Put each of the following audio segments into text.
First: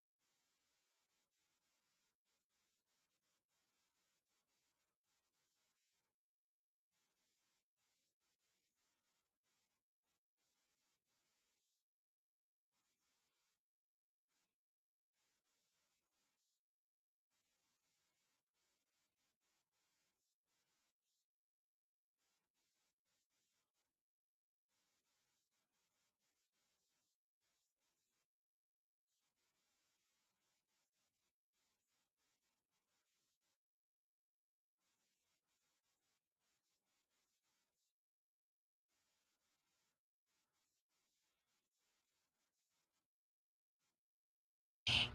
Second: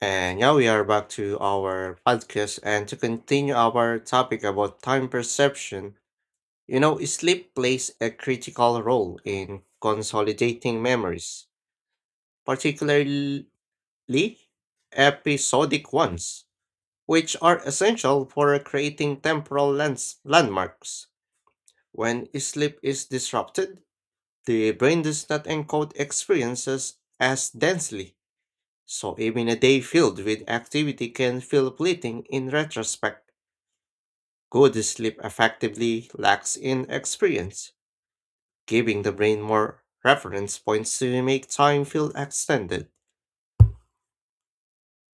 And now we are back to our podcast and to continue our topic about time perception. You know, sleep plays a critical role in consolidating memories, particularly episodic ones, which are essential for creating landmarks. When sleep is disrupted, the brain does not encode experiences as densely. So even a day filled with activity can feel fleeting in retrospect. Good sleep effectively lacks in experience, giving the brain more reference points to make time feel extended.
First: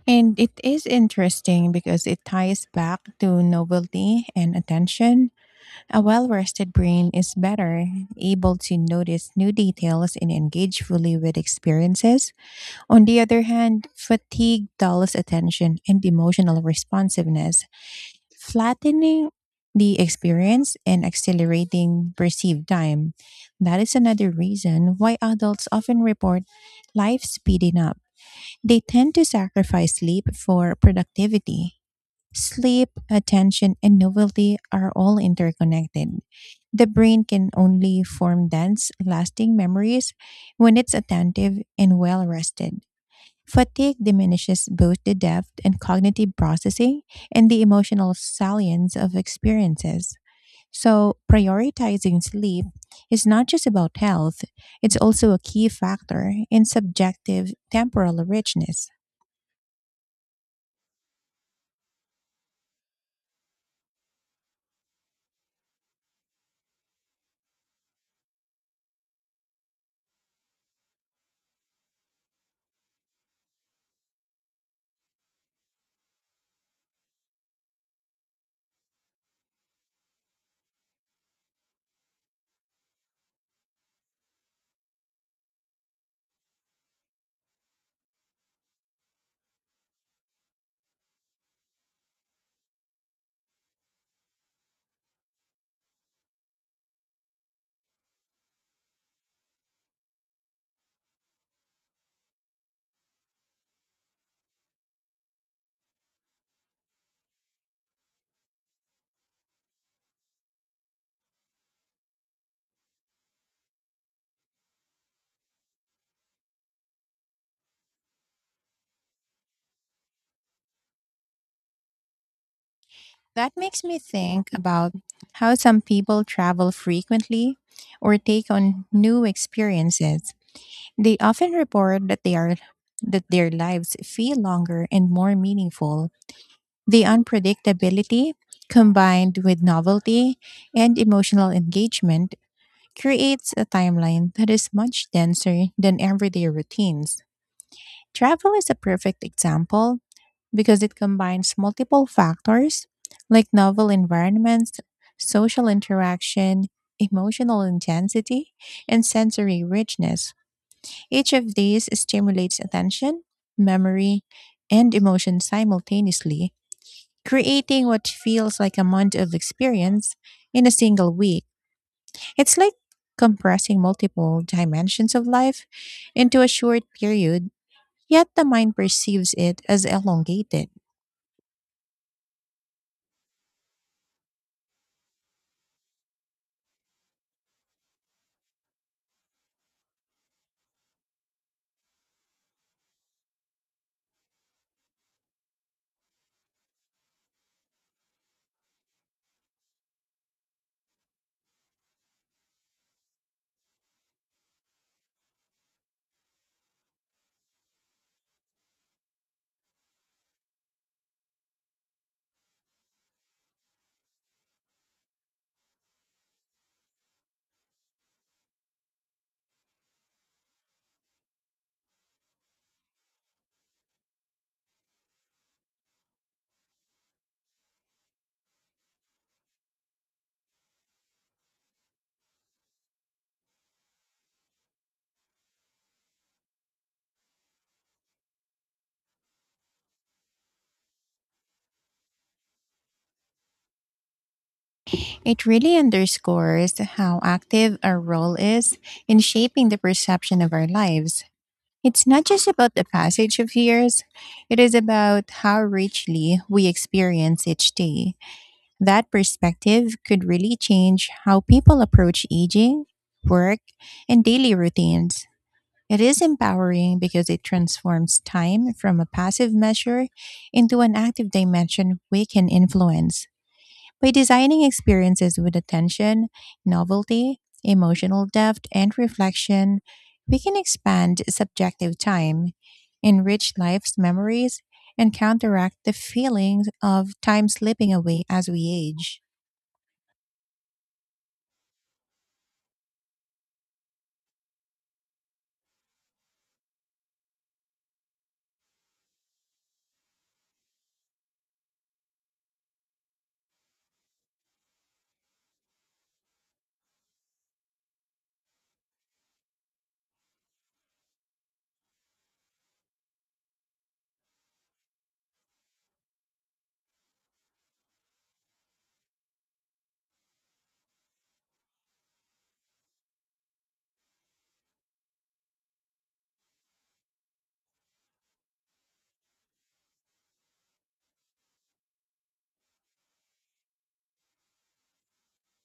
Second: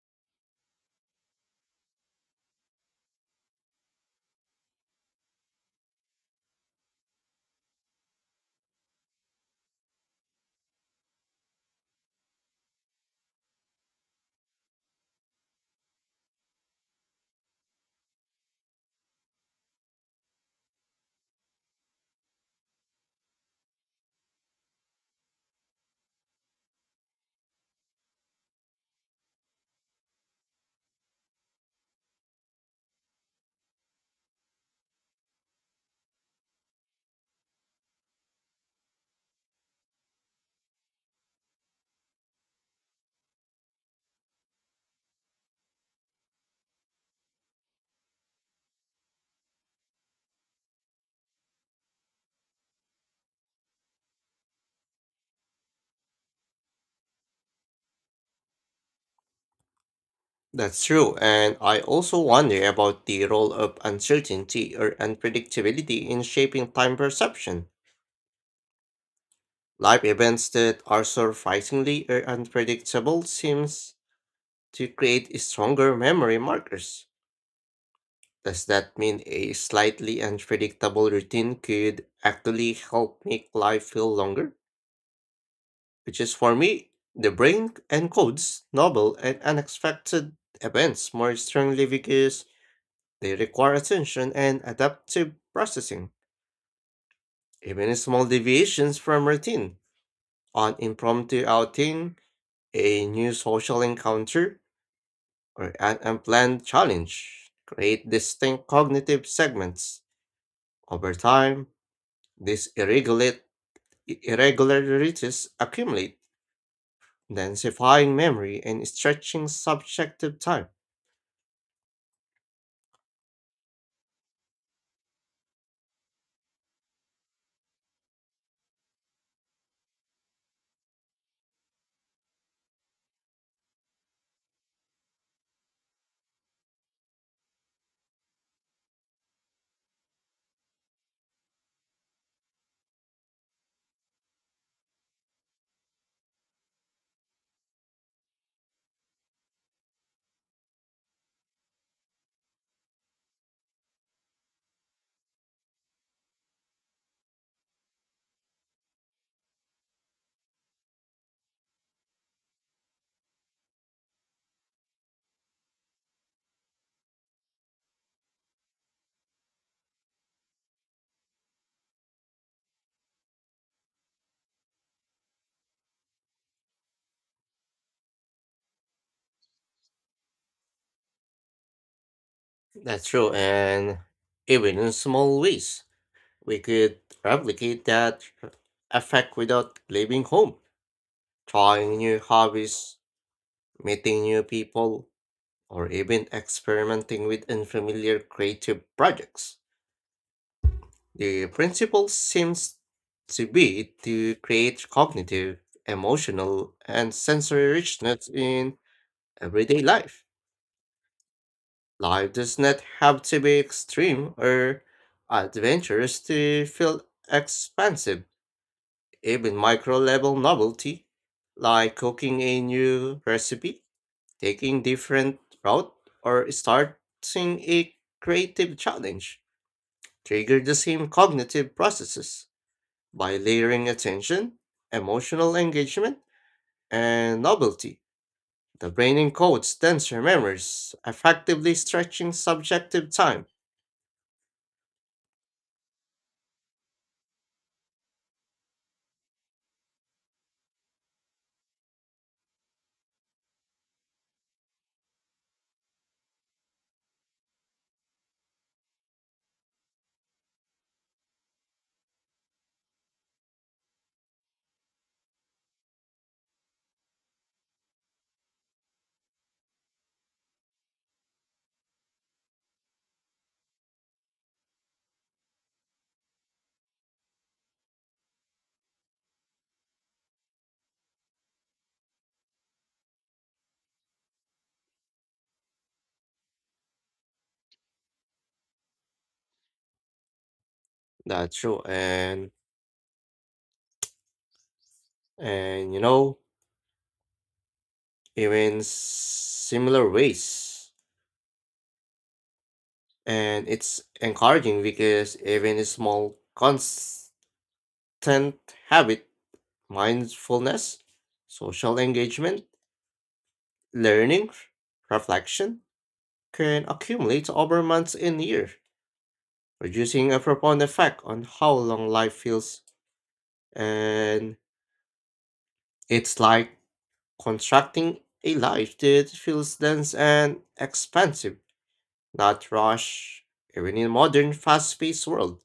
And it is interesting because it ties back to novelty and attention. A well rested brain is better able to notice new details and engage fully with experiences. On the other hand, fatigue dulls attention and emotional responsiveness, flattening the experience and accelerating perceived time. That is another reason why adults often report life speeding up they tend to sacrifice sleep for productivity. Sleep, attention, and novelty are all interconnected. The brain can only form dense, lasting memories when it's attentive and well rested. Fatigue diminishes both the depth and cognitive processing and the emotional salience of experiences. So, prioritizing sleep is not just about health, it's also a key factor in subjective temporal richness. That's true, and I also wonder about the role of uncertainty or unpredictability in shaping time perception. Life events that are surprisingly or unpredictable seems to create stronger memory markers. Does that mean a slightly unpredictable routine could actually help make life feel longer? Which is for me, the brain encodes novel and unexpected events more strongly because they require attention and adaptive processing. Even small deviations from routine, an impromptu outing, a new social encounter, or an unplanned challenge create distinct cognitive segments. Over time, this irregulate irregularities accumulate, densifying memory and stretching subjective time. That makes me think about how some people travel frequently or take on new experiences. They often report that they are that their lives feel longer and more meaningful. The unpredictability combined with novelty and emotional engagement creates a timeline that is much denser than everyday routines. Travel is a perfect example because it combines multiple factors like novel environments, social interaction, emotional intensity, and sensory richness. Each of these stimulates attention, memory, and emotion simultaneously, creating what feels like a month of experience in a single week. It's like compressing multiple dimensions of life into a short period, yet the mind perceives it as elongated. That's true, and even in small ways, we could replicate that effect without leaving home, trying new hobbies, meeting new people, or even experimenting with unfamiliar creative projects. The principle seems to be to create cognitive, emotional, and sensory richness in everyday life. Life does not have to be extreme or adventurous to feel expansive. Even micro level novelty, like cooking a new recipe, taking different route, or starting a creative challenge, trigger the same cognitive processes by layering attention, emotional engagement, and novelty. The brain encodes denser memories, effectively stretching subjective time. It really underscores how active our role is in shaping the perception of our lives. It's not just about the passage of years, it is about how richly we experience each day. That perspective could really change how people approach aging, work, and daily routines. It is empowering because it transforms time from a passive measure into an active dimension we can influence. By designing experiences with attention, novelty, emotional depth, and reflection, we can expand subjective time, enrich life's memories, and counteract the feelings of time slipping away as we age. That's true, and you know, even similar ways. And it's encouraging because even a small constant habit, mindfulness, social engagement, learning, reflection can accumulate over months and years, producing a profound effect on how long life feels. And it's like constructing a life that feels dense and expansive not rush. Even in modern fast paced world,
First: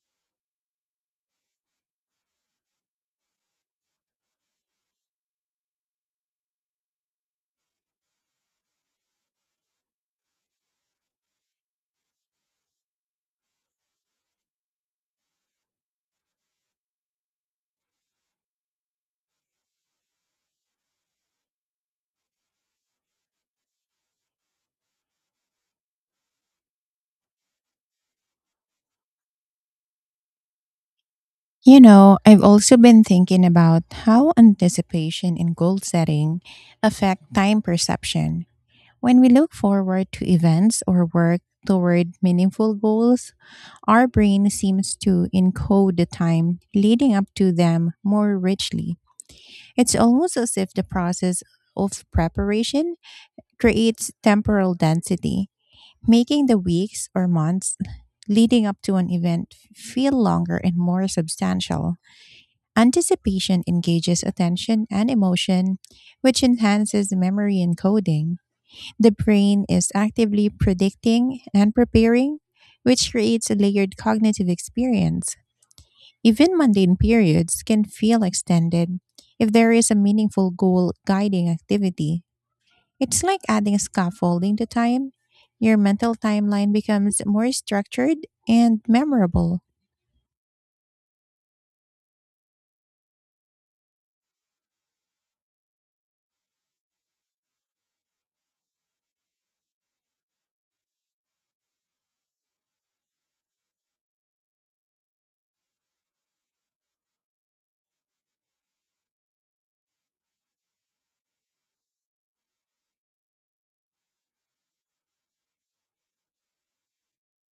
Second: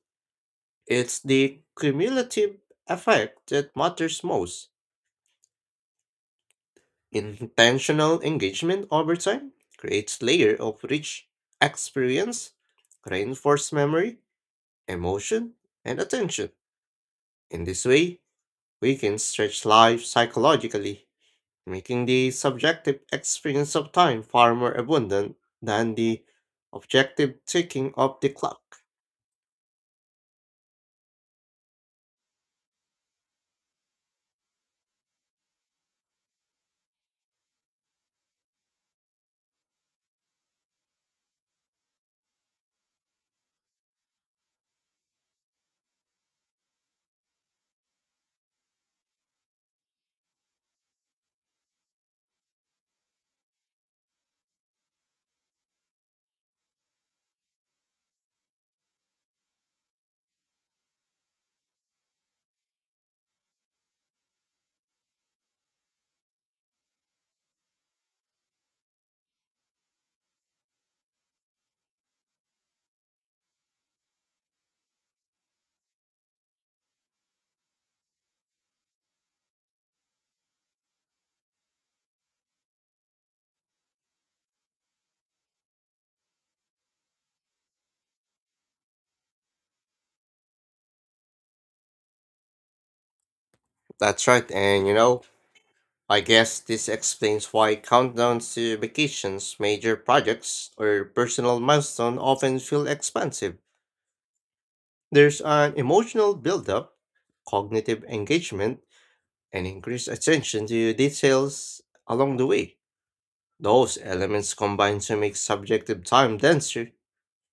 it's the cumulative effect that matters most. Intentional engagement over time creates layer of rich experience, reinforced memory, emotion, and attention. In this way, we can stretch life psychologically, making the subjective experience of time far more abundant than the objective ticking of the clock. You know, I've also been thinking about how anticipation and goal setting affect time perception. When we look forward to events or work toward meaningful goals, our brain seems to encode the time leading up to them more richly. It's almost as if the process of preparation creates temporal density, making the weeks or months leading up to an event feel longer and more substantial. Anticipation engages attention and emotion, which enhances memory encoding. The brain is actively predicting and preparing, which creates a layered cognitive experience. Even mundane periods can feel extended if there is a meaningful goal guiding activity. It's like adding scaffolding to time. Your mental timeline becomes more structured and memorable. That's right, and you know, I guess this explains why countdowns to vacations, major projects, or personal milestones often feel expansive. There's an emotional buildup, cognitive engagement, and increased attention to details along the way. Those elements combine to make subjective time denser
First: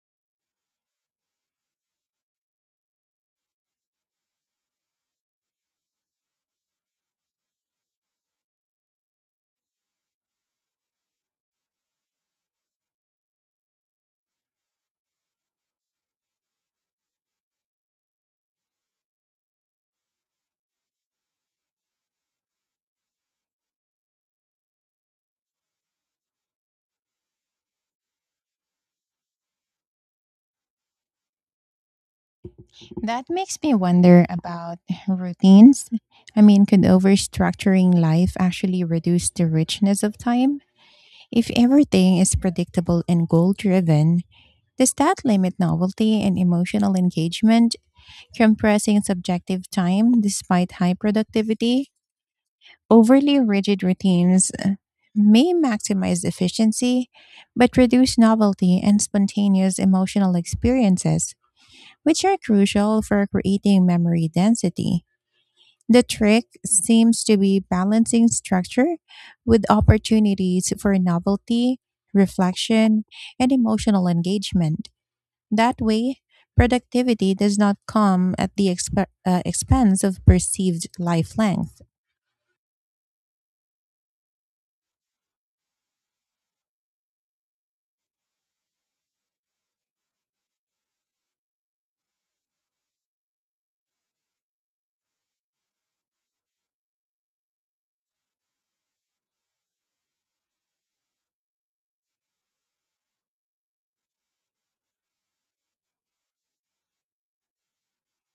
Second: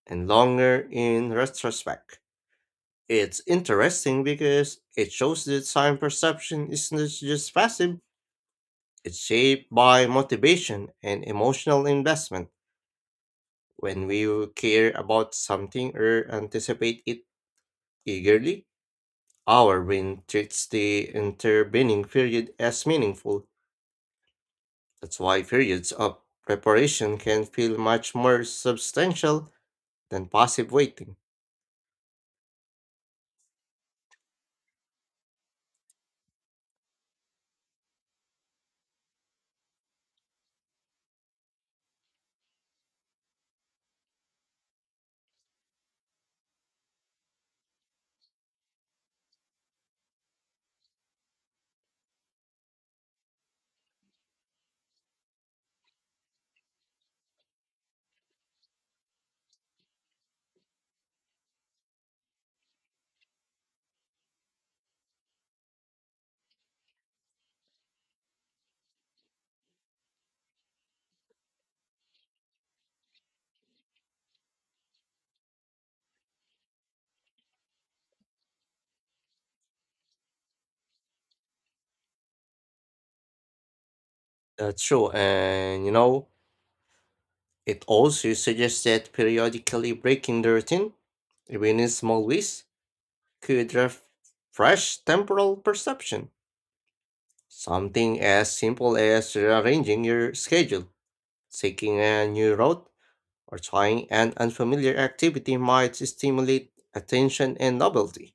and longer in retrospect. It's interesting because it shows that time perception is not just passive, it's shaped by motivation and emotional investment. When we care about something or anticipate it eagerly, our brain treats the intervening period as meaningful. That's why periods of preparation can feel much more substantial than passive waiting. That makes me wonder about routines. I mean, could overstructuring life actually reduce the richness of time? If everything is predictable and goal driven, does that limit novelty and emotional engagement? Compressing subjective time despite high productivity. Overly rigid routines may maximize efficiency, but reduce novelty and spontaneous emotional experiences, which are crucial for creating memory density. The trick seems to be balancing structure with opportunities for novelty, reflection, and emotional engagement. That way, productivity does not come at the expense of perceived life length. That's true, and you know, it also suggests that periodically breaking the routine, even in small ways, could refresh temporal perception. Something as simple as rearranging your schedule, taking a new route, or trying an unfamiliar activity might stimulate attention and novelty,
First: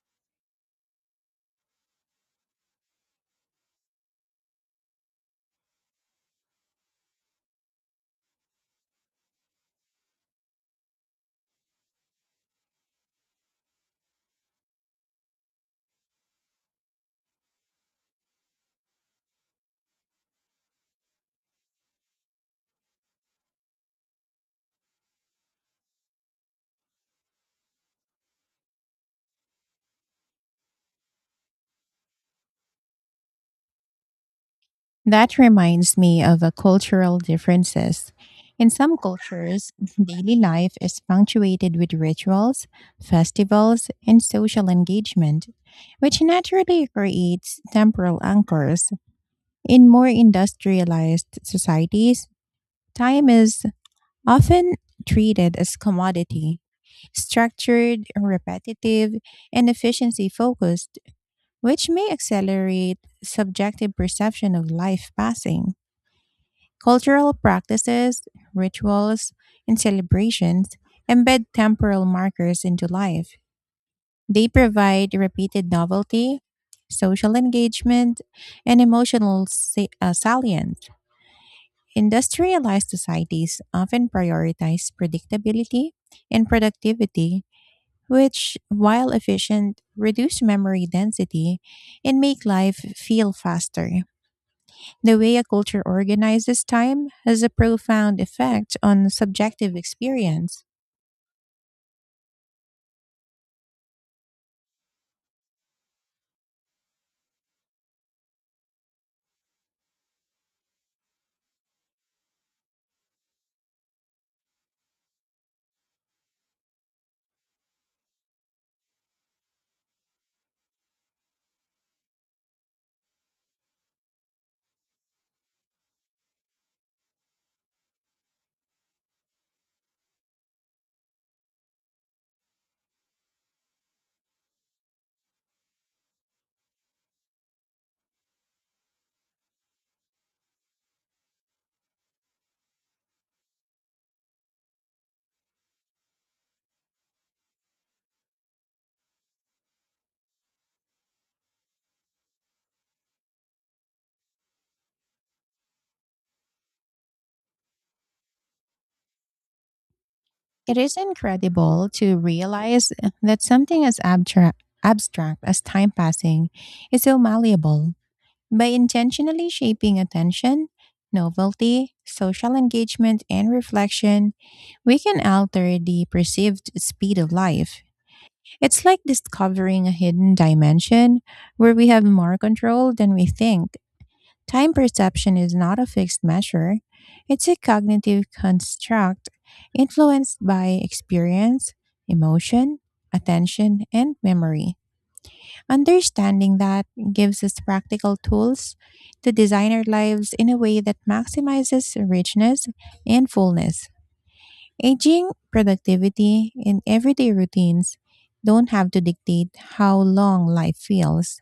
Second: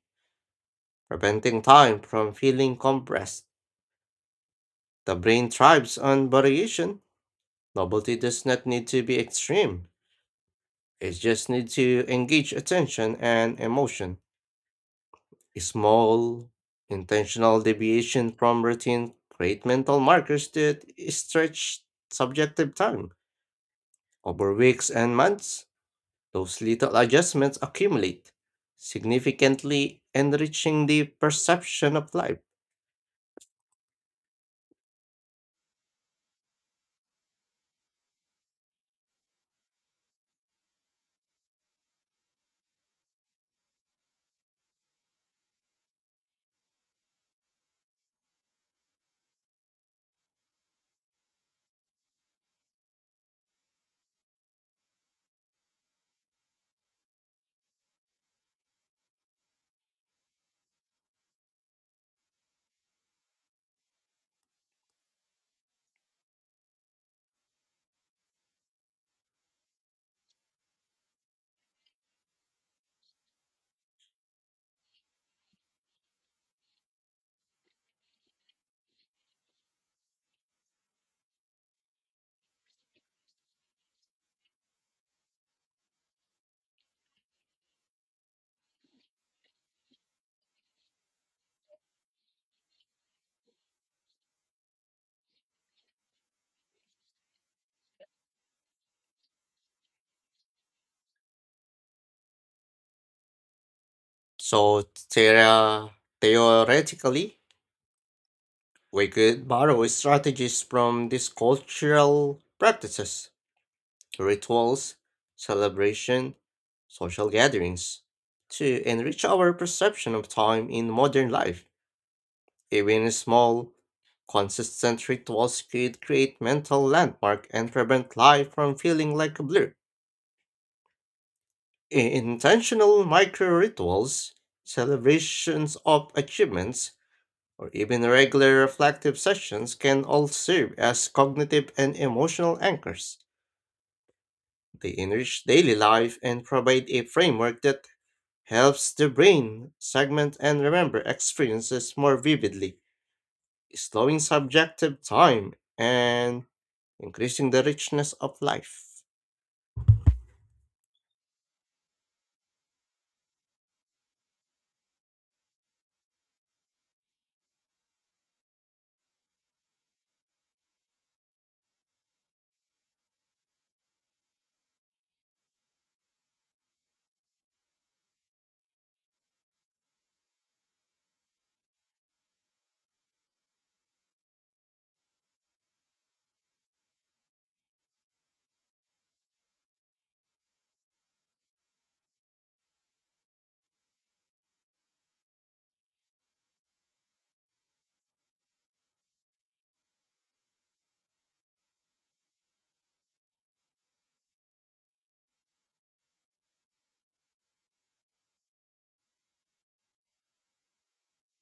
preventing time from feeling compressed. The brain thrives on variation. Novelty does not need to be extreme, it just needs to engage attention and emotion. Small, intentional deviation from routine create mental markers that stretch subjective time. Over weeks and months, those little adjustments accumulate, significantly enriching the perception of life. That reminds me of a cultural differences. In some cultures, daily life is punctuated with rituals, festivals, and social engagement, which naturally creates temporal anchors. In more industrialized societies, time is often treated as commodity structured, repetitive, and efficiency focused, which may accelerate subjective perception of life passing. Cultural practices, rituals, and celebrations embed temporal markers into life. They provide repeated novelty, social engagement, and emotional salience. Industrialized societies often prioritize predictability and productivity which, while efficient, reduce memory density and make life feel faster. The way a culture organizes time has a profound effect on subjective experience. So, thera- theoretically, we could borrow strategies from these cultural practices, rituals, celebration, social gatherings to enrich our perception of time in modern life. Even small, consistent rituals could create mental landmark and prevent life from feeling like a blur. Intentional micro rituals, celebrations of achievements, or even regular reflective sessions can all serve as cognitive and emotional anchors. They enrich daily life and provide a framework that helps the brain segment and remember experiences more vividly, slowing subjective time and increasing the richness of life. It is incredible to realize that something as abstract as time passing is so malleable. By intentionally shaping attention, novelty, social engagement, and reflection, we can alter the perceived speed of life. It's like discovering a hidden dimension where we have more control than we think. Time perception is not a fixed measure, it's a cognitive construct influenced by experience, emotion, attention, and memory. Understanding that gives us practical tools to design our lives in a way that maximizes richness and fullness. Aging, productivity, and everyday routines don't have to dictate how long life feels.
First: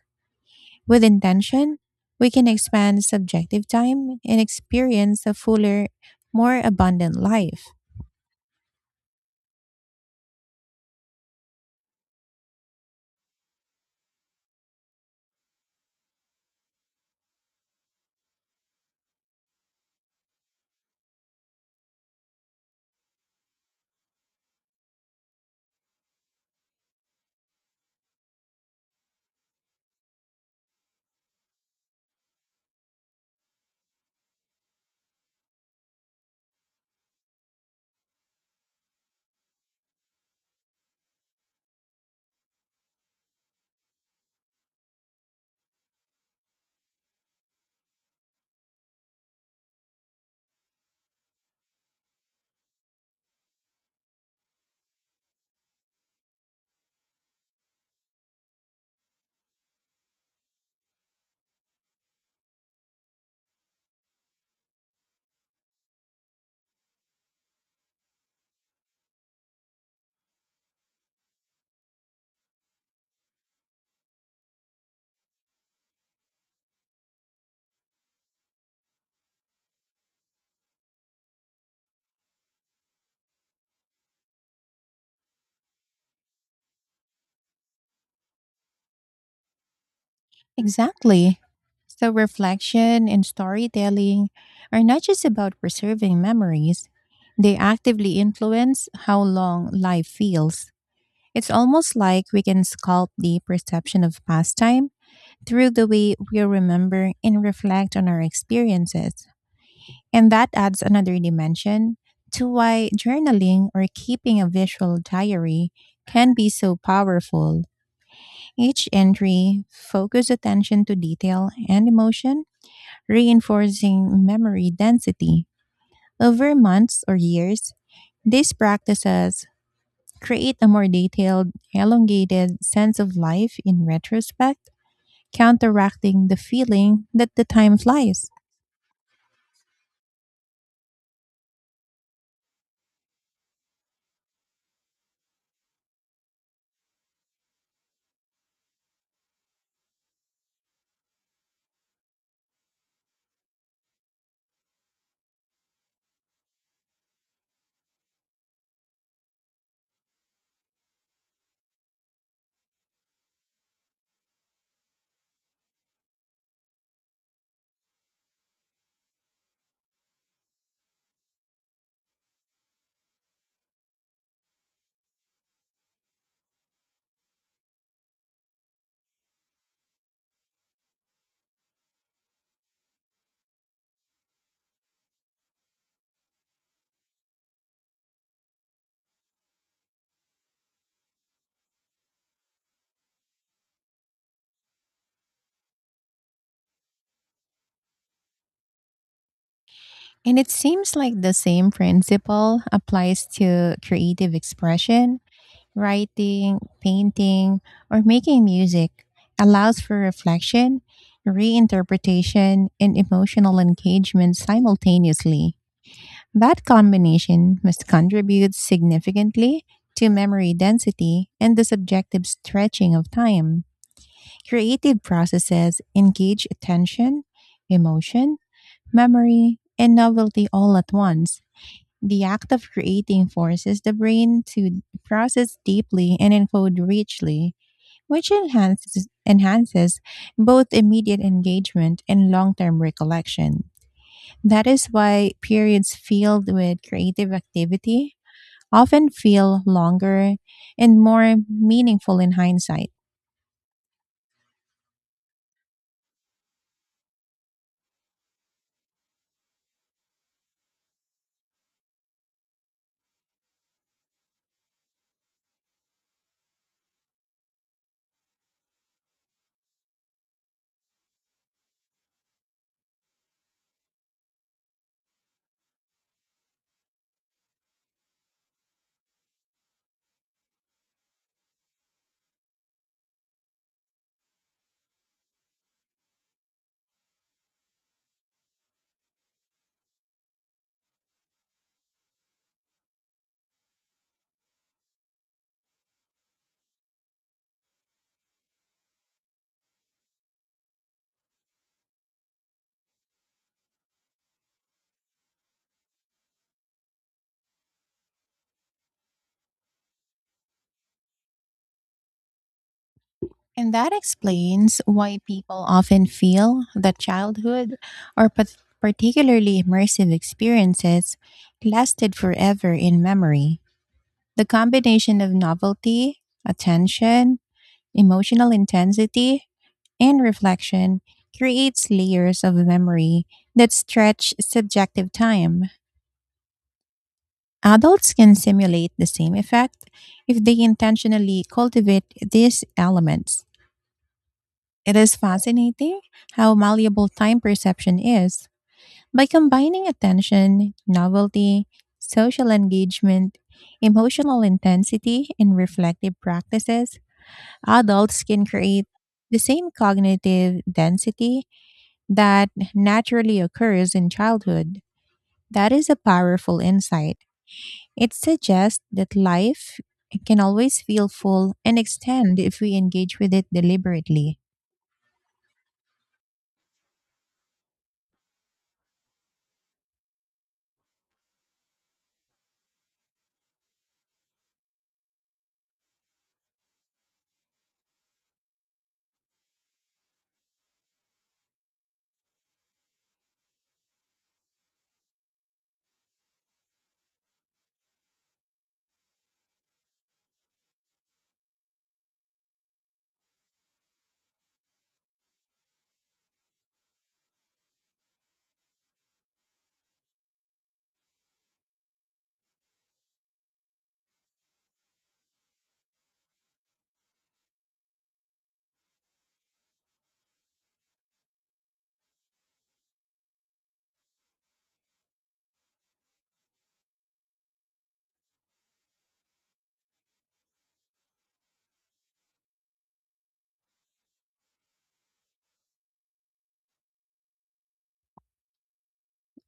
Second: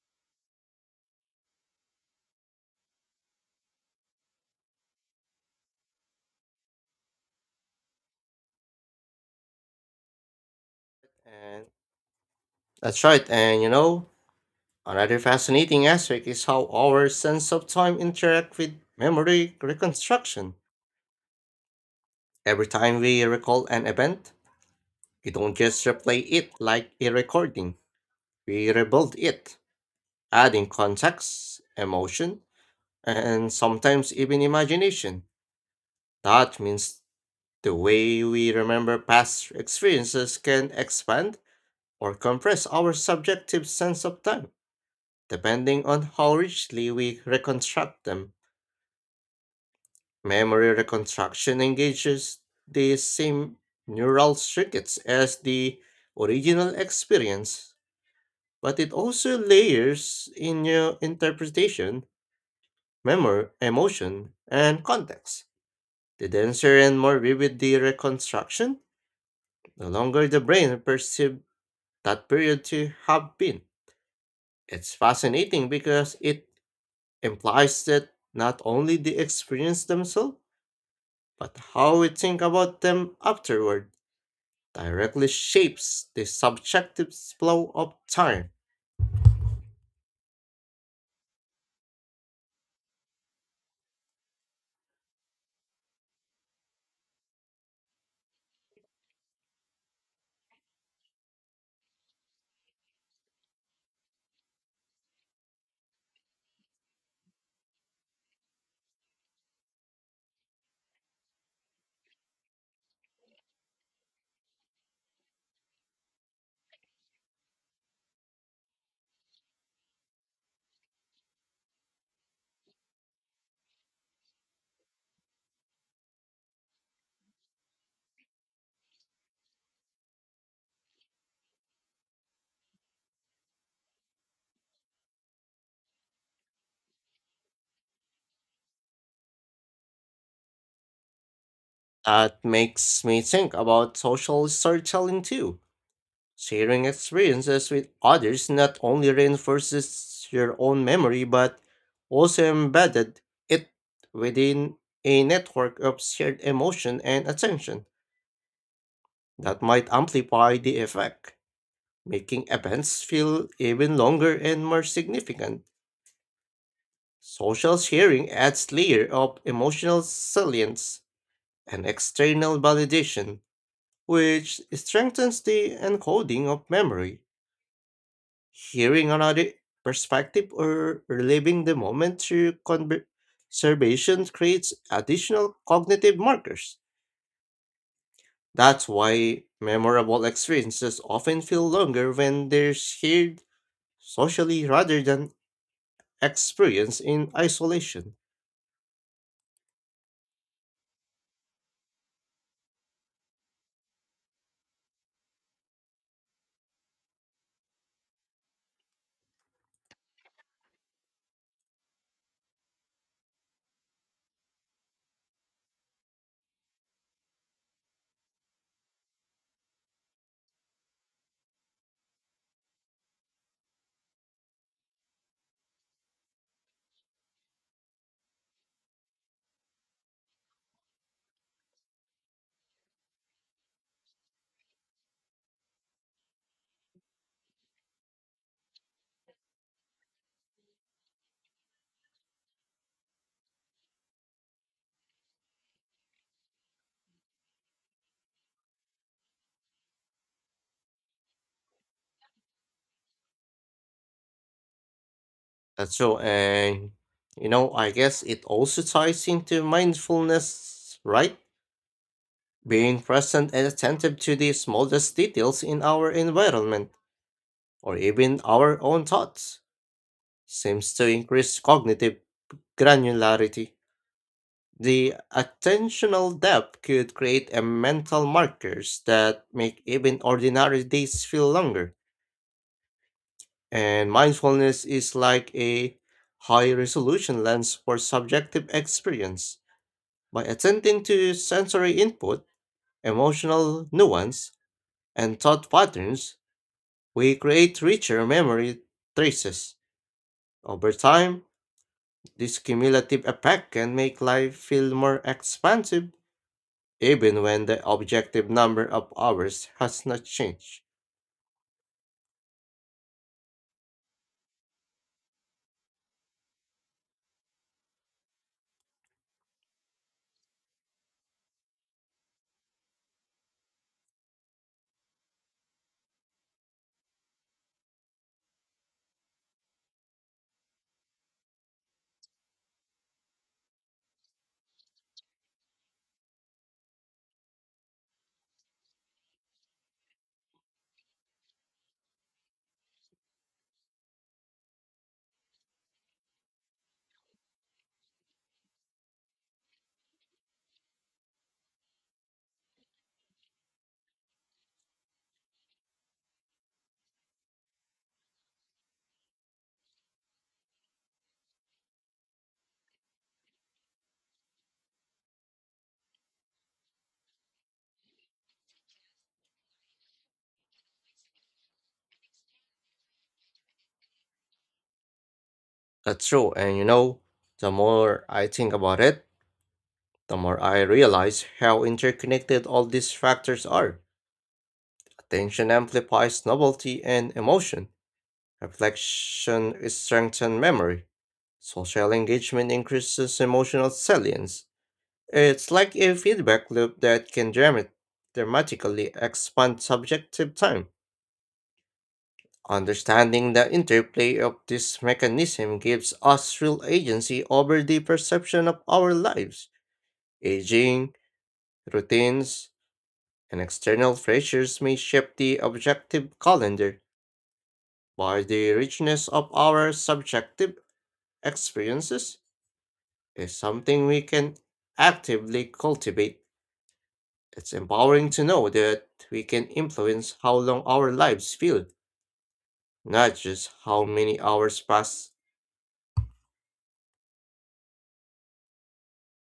With intention, we can expand subjective time and experience a fuller, more abundant life. And that's right. And you know, another fascinating aspect is how our sense of time interact with memory reconstruction. Every time we recall an event, we don't just replay it like a recording. We rebuild it, adding context, emotion, and sometimes even imagination. That means the way we remember past experiences can expand or compress our subjective sense of time. Depending on how richly we reconstruct them, memory reconstruction engages the same neural circuits as the original experience, but it also layers in new interpretation, memory, emotion, and context. The denser and more vivid the reconstruction, the longer the brain perceives that period to have been. It's fascinating because it implies that not only the experience themselves, but how we think about them afterward directly shapes the subjective flow of time. Exactly. So, reflection and storytelling are not just about preserving memories, they actively influence how long life feels. It's almost like we can sculpt the perception of pastime through the way we remember and reflect on our experiences. And that adds another dimension to why journaling or keeping a visual diary can be so powerful. Each entry focuses attention to detail and emotion, reinforcing memory density. Over months or years, these practices create a more detailed, elongated sense of life in retrospect, counteracting the feeling that the time flies. That makes me think about social storytelling too. Sharing experiences with others not only reinforces your own memory but also embedded it within a network of shared emotion and attention that might amplify the effect, making events feel even longer and more significant. Social sharing adds layer of emotional salience and external validation, which strengthens the encoding of memory. Hearing another perspective or reliving the moment through conversation creates additional cognitive markers. That's why memorable experiences often feel longer when they're shared socially rather than experienced in isolation. And it seems like the same principle applies to creative expression, writing, painting, or making music, allows for reflection, reinterpretation, and emotional engagement simultaneously. That combination must contribute significantly to memory density and the subjective stretching of time. Creative processes engage attention, emotion, memory, and novelty all at once the act of creating forces the brain to process deeply and encode richly, which enhances both immediate engagement and long term recollection. That is why periods filled with creative activity often feel longer and more meaningful in hindsight. That's so, and you know, I guess it also ties into mindfulness, right? Being present and attentive to the smallest details in our environment, or even our own thoughts, seems to increase cognitive granularity. The attentional depth could create a mental markers that make even ordinary days feel longer. And mindfulness is like a high resolution lens for subjective experience. By attending to sensory input, emotional nuance, and thought patterns, we create richer memory traces. Over time, this cumulative effect can make life feel more expansive, even when the objective number of hours has not changed. And that explains why people often feel that childhood or particularly immersive experiences lasted forever in memory. The combination of novelty, attention, emotional intensity, and reflection creates layers of memory that stretch subjective time. Adults can simulate the same effect if they intentionally cultivate these elements. It is fascinating how malleable time perception is. By combining attention, novelty, social engagement, emotional intensity, and reflective practices, adults can create the same cognitive density that naturally occurs in childhood. That is a powerful insight. It suggests that life can always feel full and extend if we engage with it deliberately. That's true, and you know, the more I think about it, the more I realize how interconnected all these factors are. Attention amplifies novelty and emotion. Reflection strengthens memory. Social engagement increases emotional salience. It's like a feedback loop that can dramatically expand subjective time. Understanding the interplay of this mechanism gives us real agency over the perception of our lives. Aging, routines, and external pressures may shape the objective calendar, but the richness of our subjective experiences is something we can actively cultivate. It's empowering to know that we can influence how long our lives feel, not just how many hours pass.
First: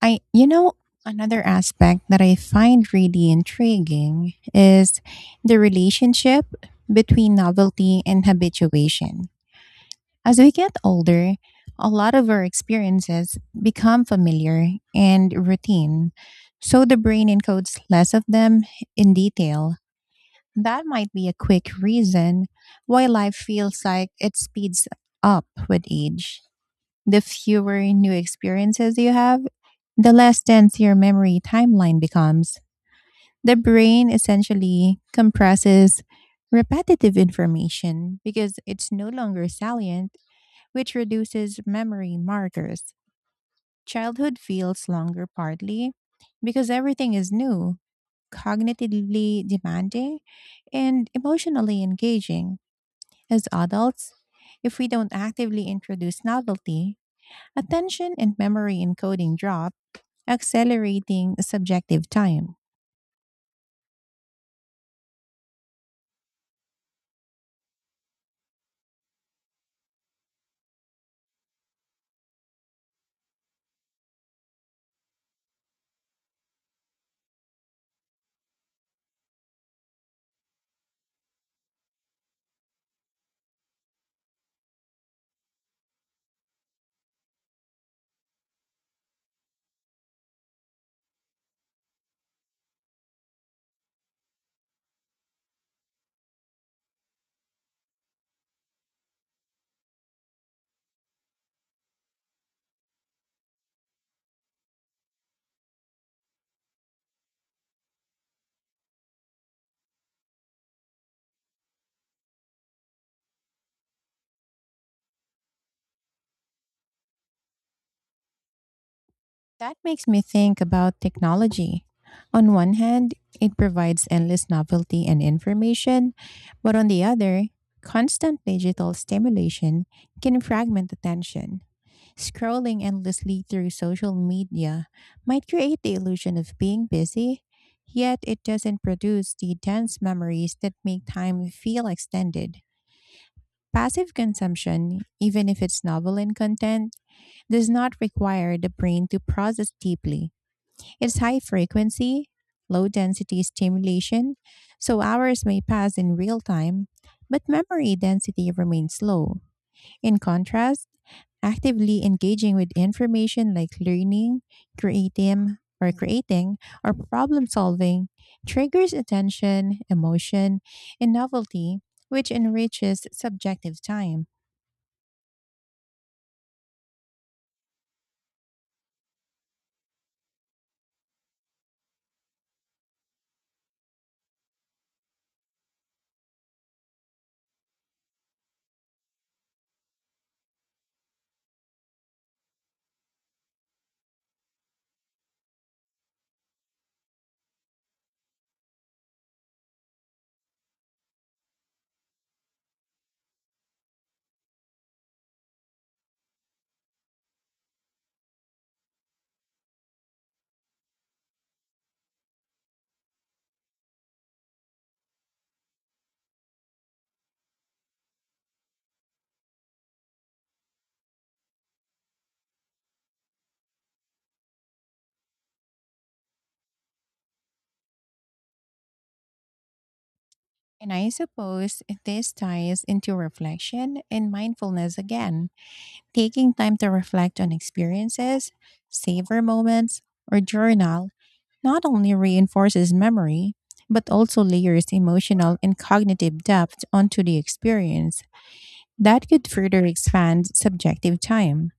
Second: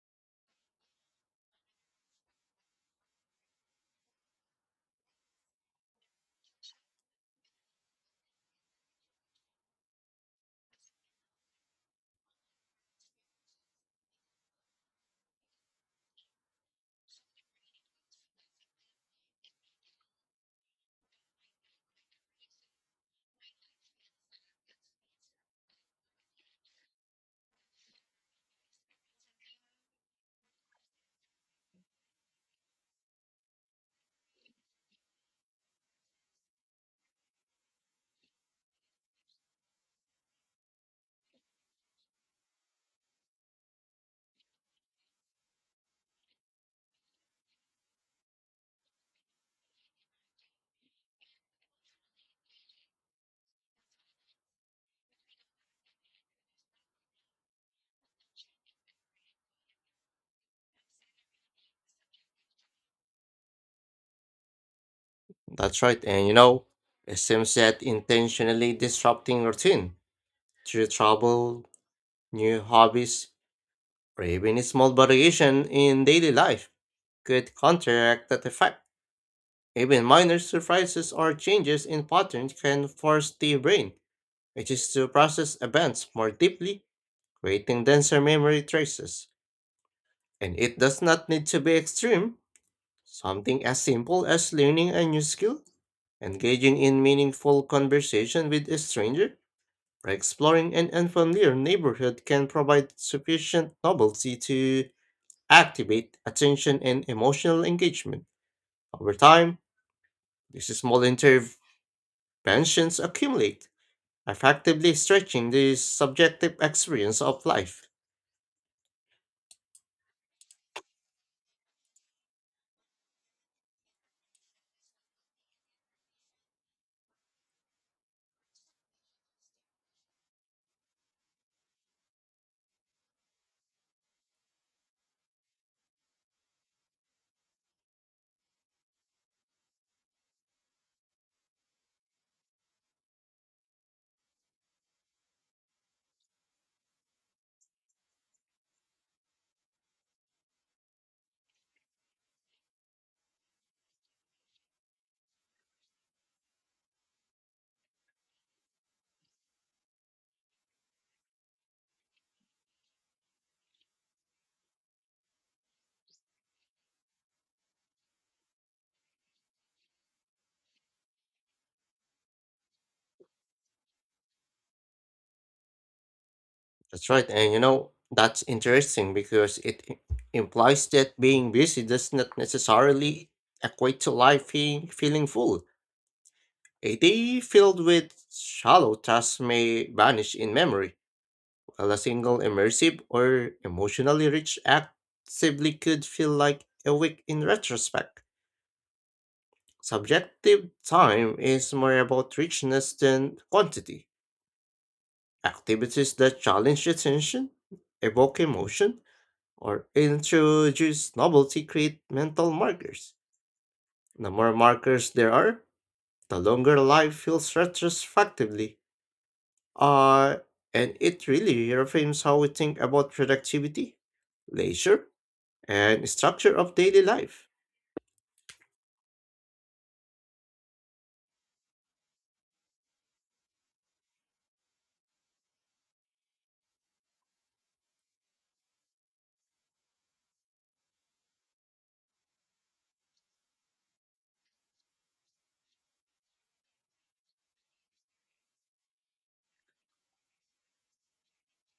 I, you know, Another aspect that I find really intriguing is the relationship between novelty and habituation. As we get older, a lot of our experiences become familiar and routine, so the brain encodes less of them in detail. That might be a quick reason why life feels like it speeds up with age. The fewer new experiences you have, the less dense your memory timeline becomes, the brain essentially compresses repetitive information because it's no longer salient, which reduces memory markers. Childhood feels longer partly because everything is new, cognitively demanding, and emotionally engaging. As adults, if we don't actively introduce novelty, attention and memory encoding drop, accelerating subjective time. That's right, and you know, it seems that intentionally disrupting routine through travel, new hobbies, or even a small variation in daily life could counteract that effect. Even minor surprises or changes in patterns can force the brain, which is to process events more deeply creating denser memory traces. And it does not need to be extreme. Something as simple as learning a new skill, engaging in meaningful conversation with a stranger, or exploring an unfamiliar neighborhood can provide sufficient novelty to activate attention and emotional engagement. Over time, these small interventions accumulate, effectively stretching the subjective experience of life. That makes me think about technology. On one hand, it provides endless novelty and information, but on the other, constant digital stimulation can fragment attention. Scrolling endlessly through social media might create the illusion of being busy, yet it doesn't produce the dense memories that make time feel extended. Passive consumption, even if it's novel in content, does not require the brain to process deeply. It's high frequency, low density stimulation, so hours may pass in real time, but memory density remains low. In contrast, actively engaging with information like learning, creating or problem solving triggers attention, emotion, and novelty, which enriches subjective time. That's right. And you know, that's interesting because implies that being busy does not necessarily equate to feeling full. A day filled with shallow tasks may vanish in memory, while a single immersive or emotionally rich act could feel like a week in retrospect. Subjective time is more about richness than quantity. Activities that challenge attention, evoke emotion, or introduce novelty create mental markers. The more markers there are, the longer life feels retrospectively. Uh, and it really reframes how we think about productivity, leisure, and structure of daily life. And I suppose this ties into reflection and mindfulness again, taking time to reflect on experiences, savor moments, or journal not only reinforces memory, but also layers emotional and cognitive depth onto the experience that could further expand subjective time.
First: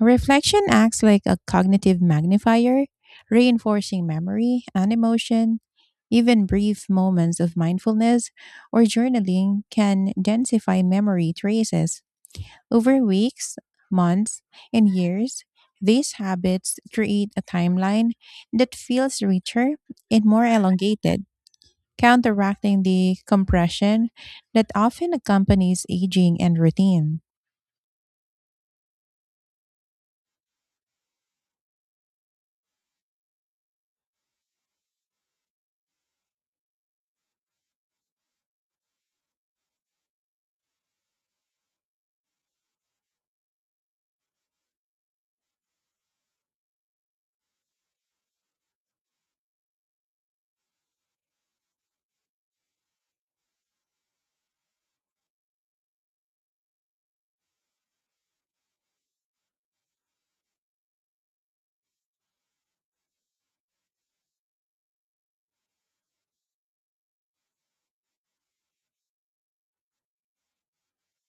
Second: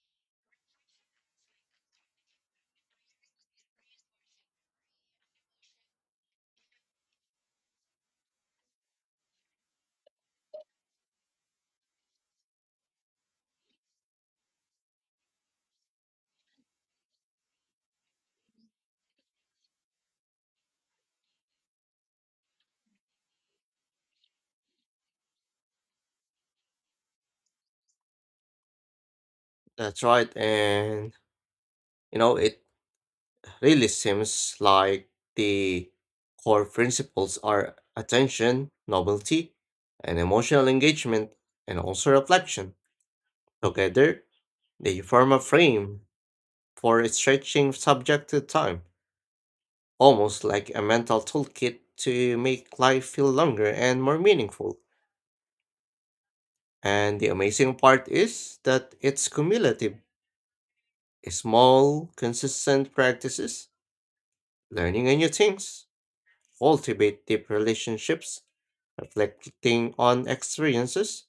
Reflection acts like a cognitive magnifier, reinforcing memory and emotion. Even brief moments of mindfulness or journaling can densify memory traces over weeks, months, and years, these habits create a timeline that feels richer and more elongated, counteracting the compression that often accompanies aging and routine. That's right. And, you know, it really seems like the core principles are attention, novelty, and emotional engagement, and also reflection. Together, they form a frame for stretching subject to time, almost like a mental toolkit to make life feel longer and more meaningful. And the amazing part is that it's cumulative. Small, consistent practices, learning a new things, cultivate deep relationships, reflecting on experiences,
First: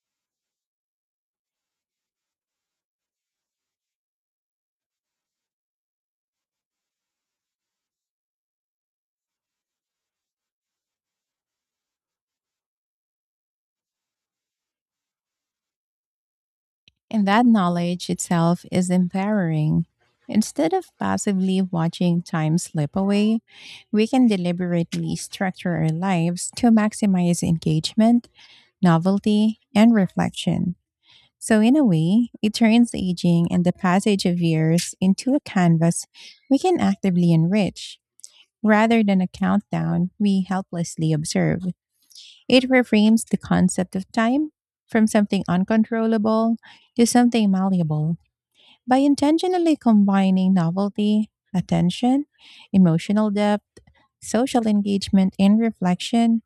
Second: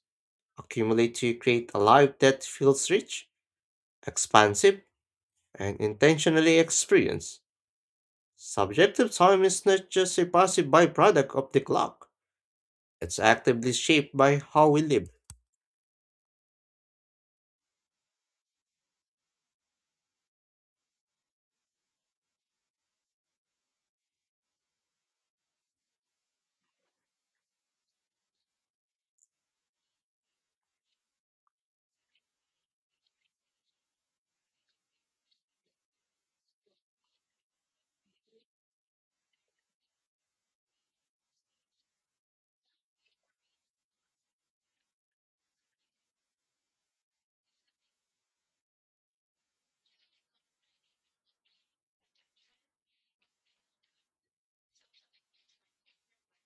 accumulate to create a life that feels rich, expansive, and intentionally experienced. Subjective time is not just a passive byproduct of the clock. It's actively shaped by how we live. And that knowledge itself is empowering. Instead of passively watching time slip away, we can deliberately structure our lives to maximize engagement, novelty, and reflection. So, in a way, it turns aging and the passage of years into a canvas we can actively enrich. Rather than a countdown we helplessly observe, it reframes the concept of time from something uncontrollable to something malleable by intentionally combining novelty, attention, emotional depth, social engagement, and reflection.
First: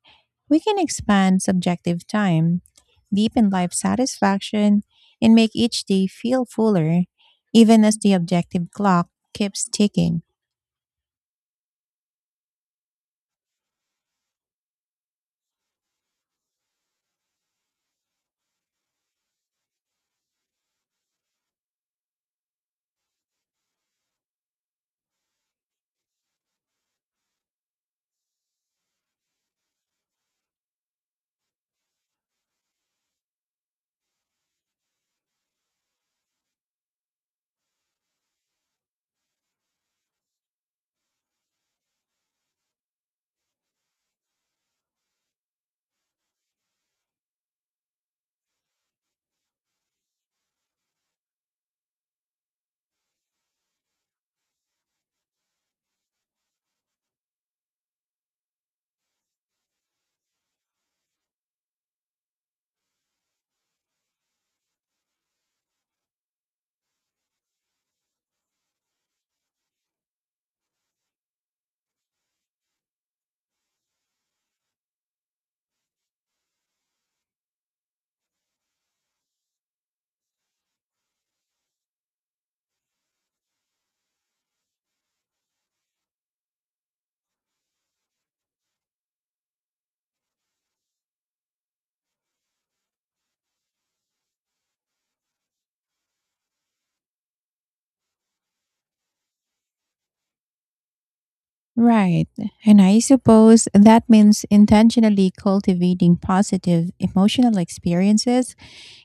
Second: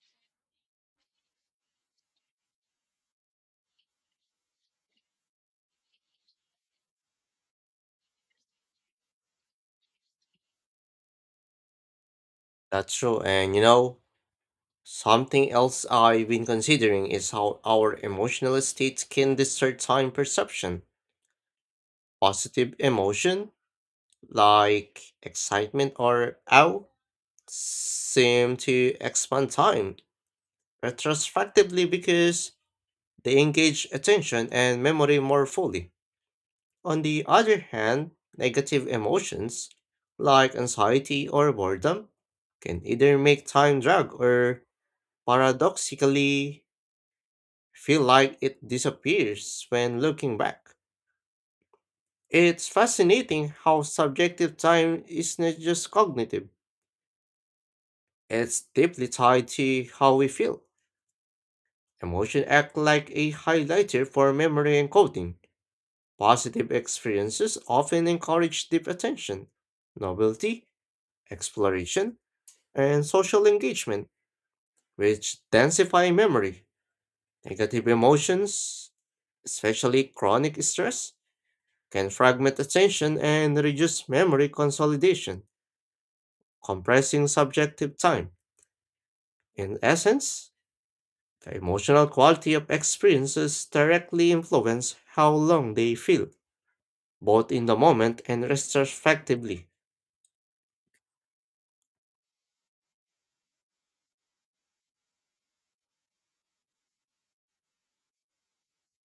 We can expand subjective time, deepen life satisfaction, and make each day feel fuller, even as the objective clock keeps ticking. That's true. And you know, something else I've been considering is how our emotional states can distort time perception. Positive emotion, like excitement or awe, seem to expand time retrospectively because they engage attention and memory more fully. On the other hand, negative emotions, like anxiety or boredom, can either make time drag or paradoxically feel like it disappears when looking back. It's fascinating how subjective time is not just cognitive, it's deeply tied to how we feel. Emotion act like a highlighter for memory encoding. Positive experiences often encourage deep attention, novelty, exploration, and social engagement, which densify memory. Negative emotions, especially chronic stress, can fragment attention and reduce memory consolidation, compressing subjective time. In essence, the emotional quality of experiences directly influence how long they feel, both in the moment and retrospectively. Right. And I suppose that means intentionally cultivating positive emotional experiences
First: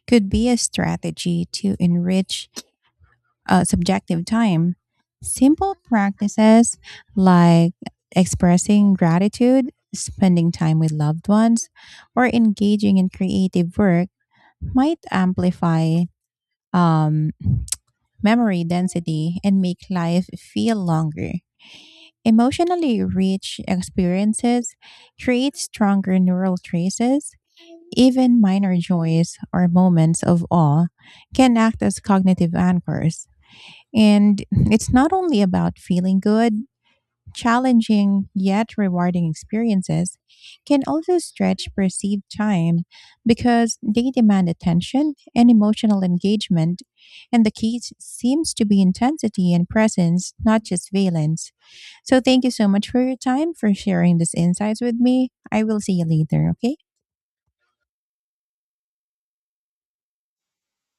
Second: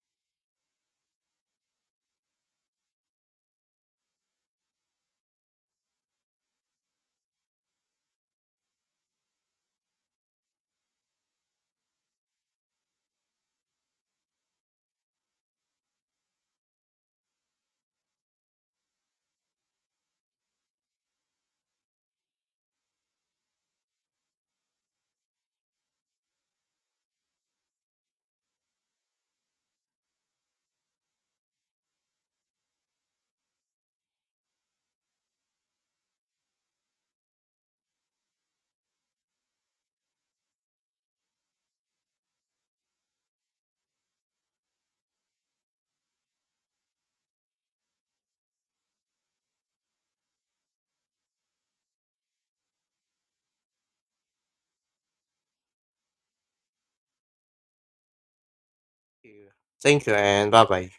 could be a strategy to enrich subjective time. Simple practices like expressing gratitude, spending time with loved ones, or engaging in creative work might amplify um, memory density and make life feel longer. Emotionally rich experiences create stronger neural traces. Even minor joys or moments of awe can act as cognitive anchors and it's not only about feeling good, challenging yet rewarding experiences can also stretch perceived time because they demand attention and emotional engagement. And the key seems to be intensity and presence, not just valence. So, thank you so much for your time, for sharing these insights with me. I will see you later, okay? Thank you and bye bye.